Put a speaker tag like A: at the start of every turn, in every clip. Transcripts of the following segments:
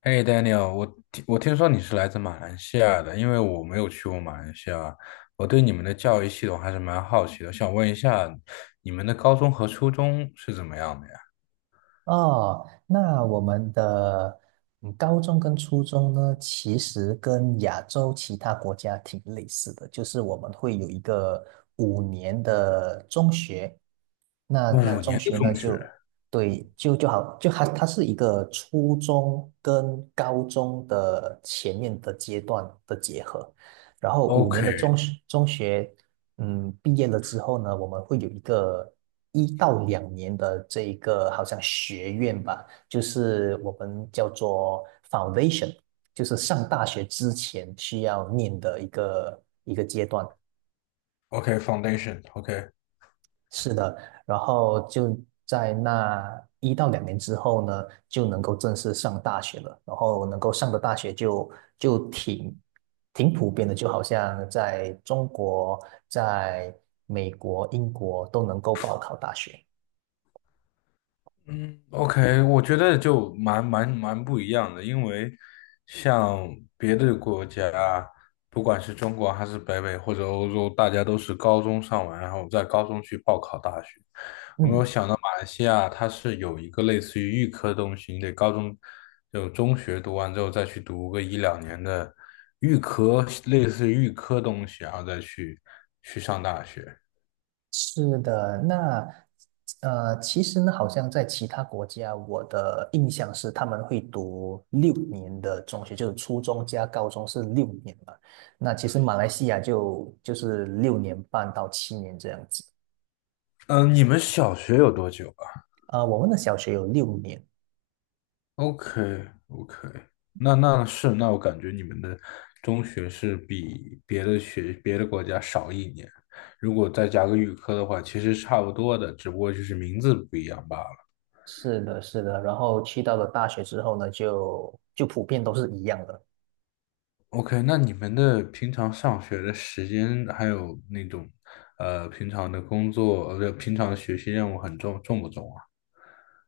A: 哎，Daniel，我听说你是来自马来西亚的，因为我没有去过马来西亚，我对你们的教育系统还是蛮好奇的，想问一下，你们的高中和初中是怎么样的呀？
B: 哦，那我们的高中跟初中呢，其实跟亚洲其他国家挺类似的，就是我们会有一个五年的中学，那
A: 五
B: 中
A: 年的
B: 学
A: 中
B: 呢
A: 学
B: 就对就就好就它它是一个初中跟高中的前面的阶段的结合，然后五年的中学毕业了之后呢，我们会有一个一到两年的这一个好像学院吧，就是我们叫做 foundation，就是上大学之前需要念的一个阶段。
A: ，OK，OK，Foundation，OK，
B: 是的，然后就在那一到两年之后呢，就能够正式上大学了。然后能够上的大学就挺普遍的，就好像在中国、在美国、英国都能够报考大学。
A: 嗯，OK，我觉得就蛮不一样的，因为像别的国家，不管是中国还是北美或者欧洲，大家都是高中上完，然后在高中去报考大学。我没
B: 嗯，
A: 有想到马来西亚它是有一个类似于预科的东西，你得高中就中学读完之后再去读个一两年的预科，类似于预科东西，然后再去上大学。
B: 是的，那其实呢，好像在其他国家，我的印象是他们会读六年的中学，就是初中加高中是六年嘛。那其实马来西亚就是6年半到7年这样子。
A: 嗯，你们小学有多久？
B: 我们的小学有六年，
A: OK OK，那我感觉你们的中学是比别的国家少一年，如果再加个预科的话，其实差不多的，只不过就是名字不一样罢了。
B: 是的，是的。然后去到了大学之后呢，就普遍都是一样的。
A: OK，那你们的平常上学的时间还有那种平常的工作，不平常的学习任务重不重啊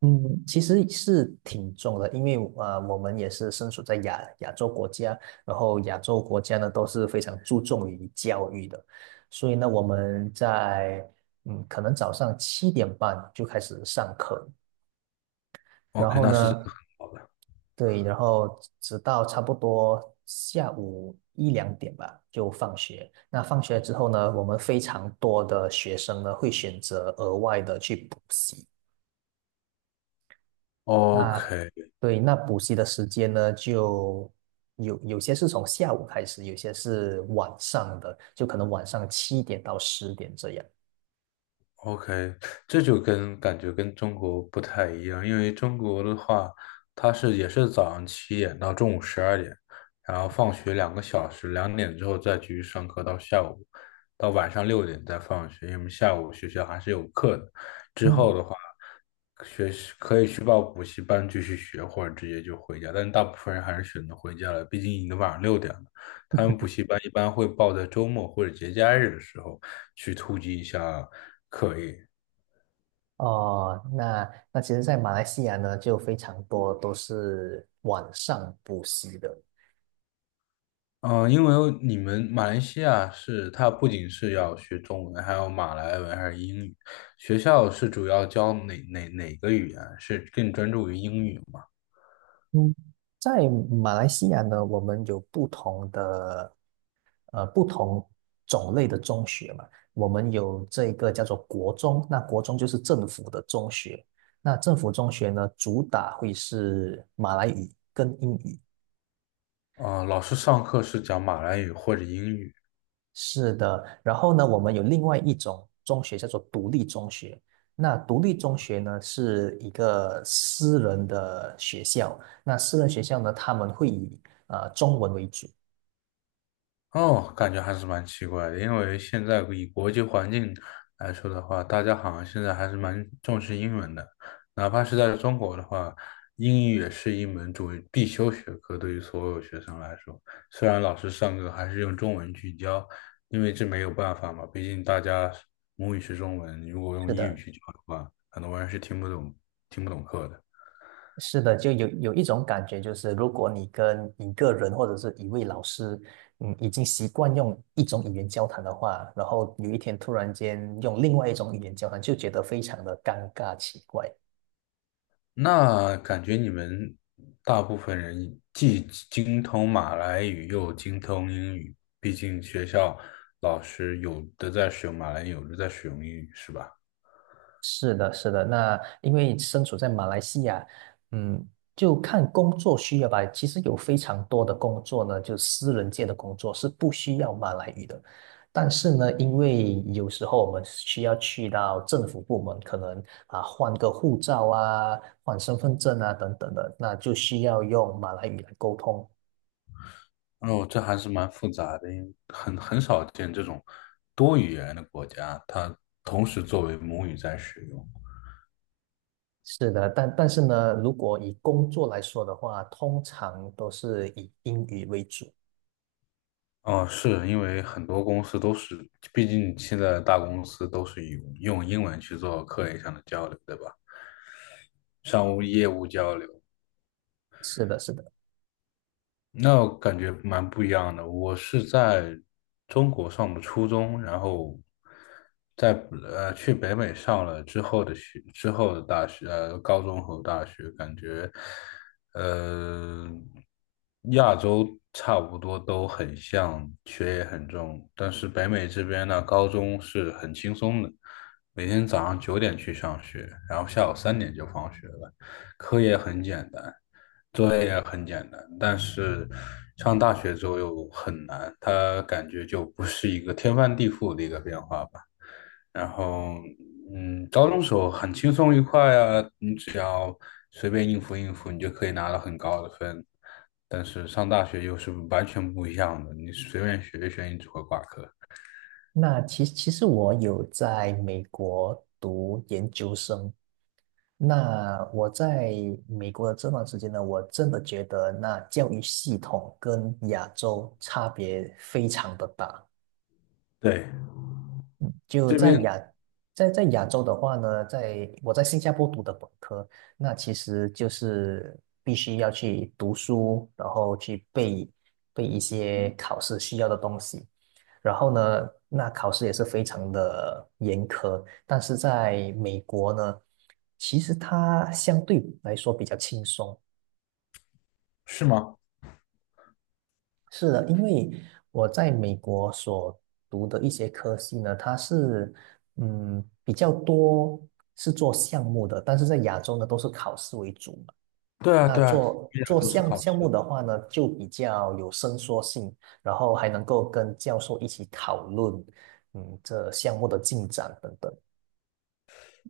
B: 嗯，其实是挺重的，因为我们也是身处在亚洲国家，然后亚洲国家呢都是非常注重于教育的，所以呢，我们在可能早上7点半就开始上课，然
A: ？OK，
B: 后
A: 那是真
B: 呢，
A: 的很好的。
B: 对，然后直到差不多下午一两点吧，就放学。那放学之后呢，我们非常多的学生呢会选择额外的去补习。那
A: OK，
B: 对，那补习的时间呢，就有些是从下午开始，有些是晚上的，就可能晚上7点到10点这样。
A: OK，这就感觉跟中国不太一样，因为中国的话，它也是早上7点到中午12点，然后放学2个小时，2点之后再继续上课到下午，到晚上六点再放学，因为下午学校还是有课的。之
B: 嗯，
A: 后的话，学习可以去报补习班继续学，或者直接就回家，但大部分人还是选择回家了，毕竟已经晚上六点了。他们补习班一般会报在周末或者节假日的时候去突击一下。
B: 哦，那其实，在马来西亚呢，就非常多都是晚上补习的。
A: 嗯，因为你们马来西亚是，它不仅是要学中文，还有马来文还是英语。学校是主要教哪个语言？是更专注于英语吗？
B: 嗯，在马来西亚呢，我们有不同的不同种类的中学嘛。我们有这个叫做国中，那国中就是政府的中学。那政府中学呢，主打会是马来语跟英语。
A: 啊，老师上课是讲马来语或者英语。
B: 是的，然后呢，我们有另外一种中学叫做独立中学。那独立中学呢，是一个私人的学校。那私人学校呢，他们会以中文为主。
A: 哦，感觉还是蛮奇怪的，因为现在以国际环境来说的话，大家好像现在还是蛮重视英文的，哪怕是在中国的话，英语也是一门必修学科，对于所有学生来说，虽然老师上课还是用中文去教，因为这没有办法嘛，毕竟大家母语是中文，如果用
B: 是
A: 英语
B: 的。
A: 去教的话，很多人是听不懂课的。
B: 是的，就有一种感觉，就是如果你跟一个人或者是一位老师，已经习惯用一种语言交谈的话，然后有一天突然间用另外一种语言交谈，就觉得非常的尴尬奇怪。
A: 那感觉你们大部分人既精通马来语又精通英语，毕竟学校老师有的在使用马来语，有的在使用英语，是吧？
B: 是的，是的。那因为身处在马来西亚，嗯，就看工作需要吧。其实有非常多的工作呢，就私人界的工作是不需要马来语的。但是呢，因为有时候我们需要去到政府部门，可能啊换个护照啊、换身份证啊等等的，那就需要用马来语来沟通。
A: 哦，这还是蛮复杂的，因为很少见这种多语言的国家，它同时作为母语在使用。
B: 是的，但是呢，如果以工作来说的话，通常都是以英语为主。
A: 哦，是因为很多公司都是，毕竟现在大公司都是用英文去做课业上的交流，对吧？商务业务交流。
B: 是的，是的。
A: 那我感觉蛮不一样的。我是在中国上的初中，然后在去北美上了之后的大学，高中和大学，感觉呃亚洲差不多都很像，学业很重，但是北美这边呢，高中是很轻松的，每天早上9点去上学，然后下午3点就放学了，课也很简单。作业很简单，但是上大学之后又很难，它感觉就不是一个天翻地覆的一个变化吧。然后，高中时候很轻松愉快啊，你只要随便应付应付，你就可以拿到很高的分。但是上大学又是完全不一样的，你随便学一学，你只会挂科。
B: 那其实我有在美国读研究生。那我在美国的这段时间呢，我真的觉得那教育系统跟亚洲差别非常的大。
A: 对，
B: 就
A: 这
B: 在
A: 边。
B: 亚，在在亚洲的话呢，在我在新加坡读的本科，那其实就是必须要去读书，然后去背一些考试需要的东西，然后呢，那考试也是非常的严苛，但是在美国呢，其实它相对来说比较轻松。
A: 是吗？
B: 是的，因为我在美国所读的一些科系呢，它是比较多是做项目的，但是在亚洲呢都是考试为主嘛。
A: 对啊，
B: 那
A: 对啊，
B: 做
A: 一点
B: 做
A: 都是
B: 项
A: 考
B: 项目
A: 试。
B: 的话呢，就比较有伸缩性，然后还能够跟教授一起讨论，这项目的进展等等。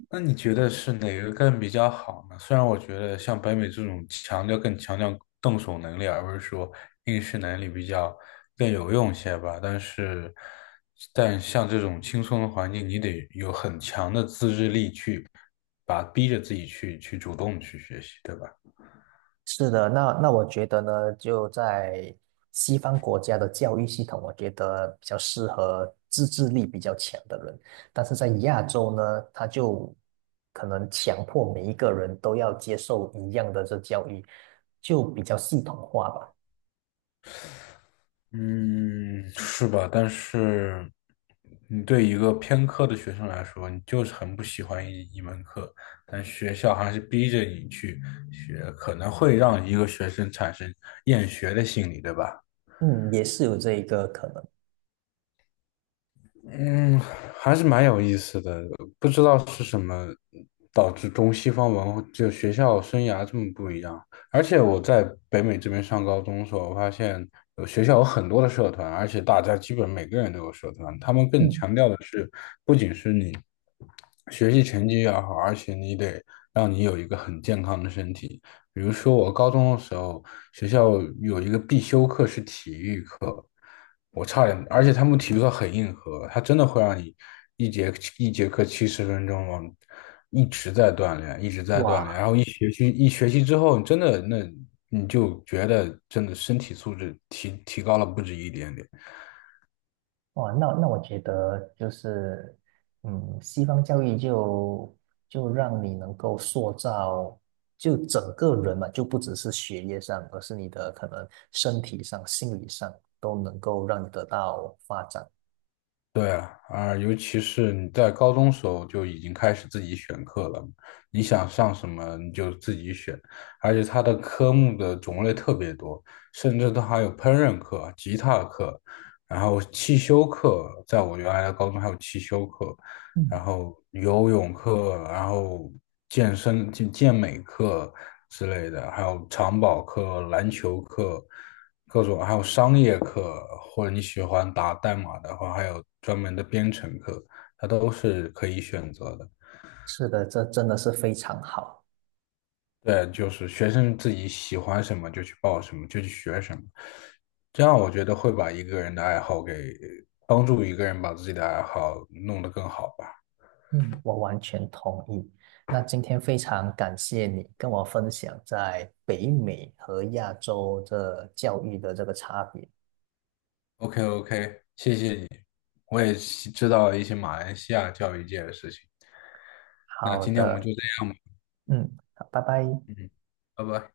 A: 那你觉得是哪个更比较好呢？虽然我觉得像北美这种更强调动手能力，而不是说应试能力比较更有用些吧，但像这种轻松的环境，你得有很强的自制力去逼着自己去主动去学习，对吧？
B: 是的，那我觉得呢，就在西方国家的教育系统，我觉得比较适合自制力比较强的人，但是在亚洲呢，他就可能强迫每一个人都要接受一样的这教育，就比较系统化吧。
A: 嗯，是吧？但是，你对一个偏科的学生来说，你就是很不喜欢一门课，但学校还是逼着你去学，可能会让一个学生产生厌学的心理，对吧？
B: 嗯，也是有这一个可能。
A: 嗯，还是蛮有意思的，不知道是什么导致中西方文化就学校生涯这么不一样。而且我在北美这边上高中的时候，我发现学校有很多的社团，而且大家基本每个人都有社团。他们更
B: 嗯，
A: 强调的是，不仅是你学习成绩要好，而且你得让你有一个很健康的身体。比如说我高中的时候，学校有一个必修课是体育课，我差点，而且他们体育课很硬核，他真的会让你一节一节课70分钟往一直在锻炼，一直在锻
B: 哇。
A: 炼。学习一学习之后，真的那你就觉得真的身体素质提高了不止一点点。
B: 哇，那我觉得就是，西方教育就让你能够塑造就整个人嘛，就不只是学业上，而是你的可能身体上、心理上都能够让你得到发展。
A: 对啊，啊，尤其是你在高中时候就已经开始自己选课了，你想上什么你就自己选，而且它的科目的种类特别多，甚至它还有烹饪课、吉他课，然后汽修课，在我原来的高中还有汽修课，然
B: 嗯，
A: 后游泳课，然后健身、健美课，之类的，还有长跑课、篮球课，各种，还有商业课，或者你喜欢打代码的话，还有专门的编程课，它都是可以选择的。
B: 是的，这真的是非常好。
A: 对，就是学生自己喜欢什么就去报什么，就去学什么，这样我觉得会把一个人的爱好帮助一个人把自己的爱好弄得更好吧。
B: 嗯，我完全同意。那今天非常感谢你跟我分享在北美和亚洲这教育的这个差别。
A: OK OK，谢谢你，我也知道了一些马来西亚教育界的事情。那
B: 好
A: 今天我们
B: 的，
A: 就这样吧。
B: 嗯，好，拜拜。
A: 嗯，拜拜。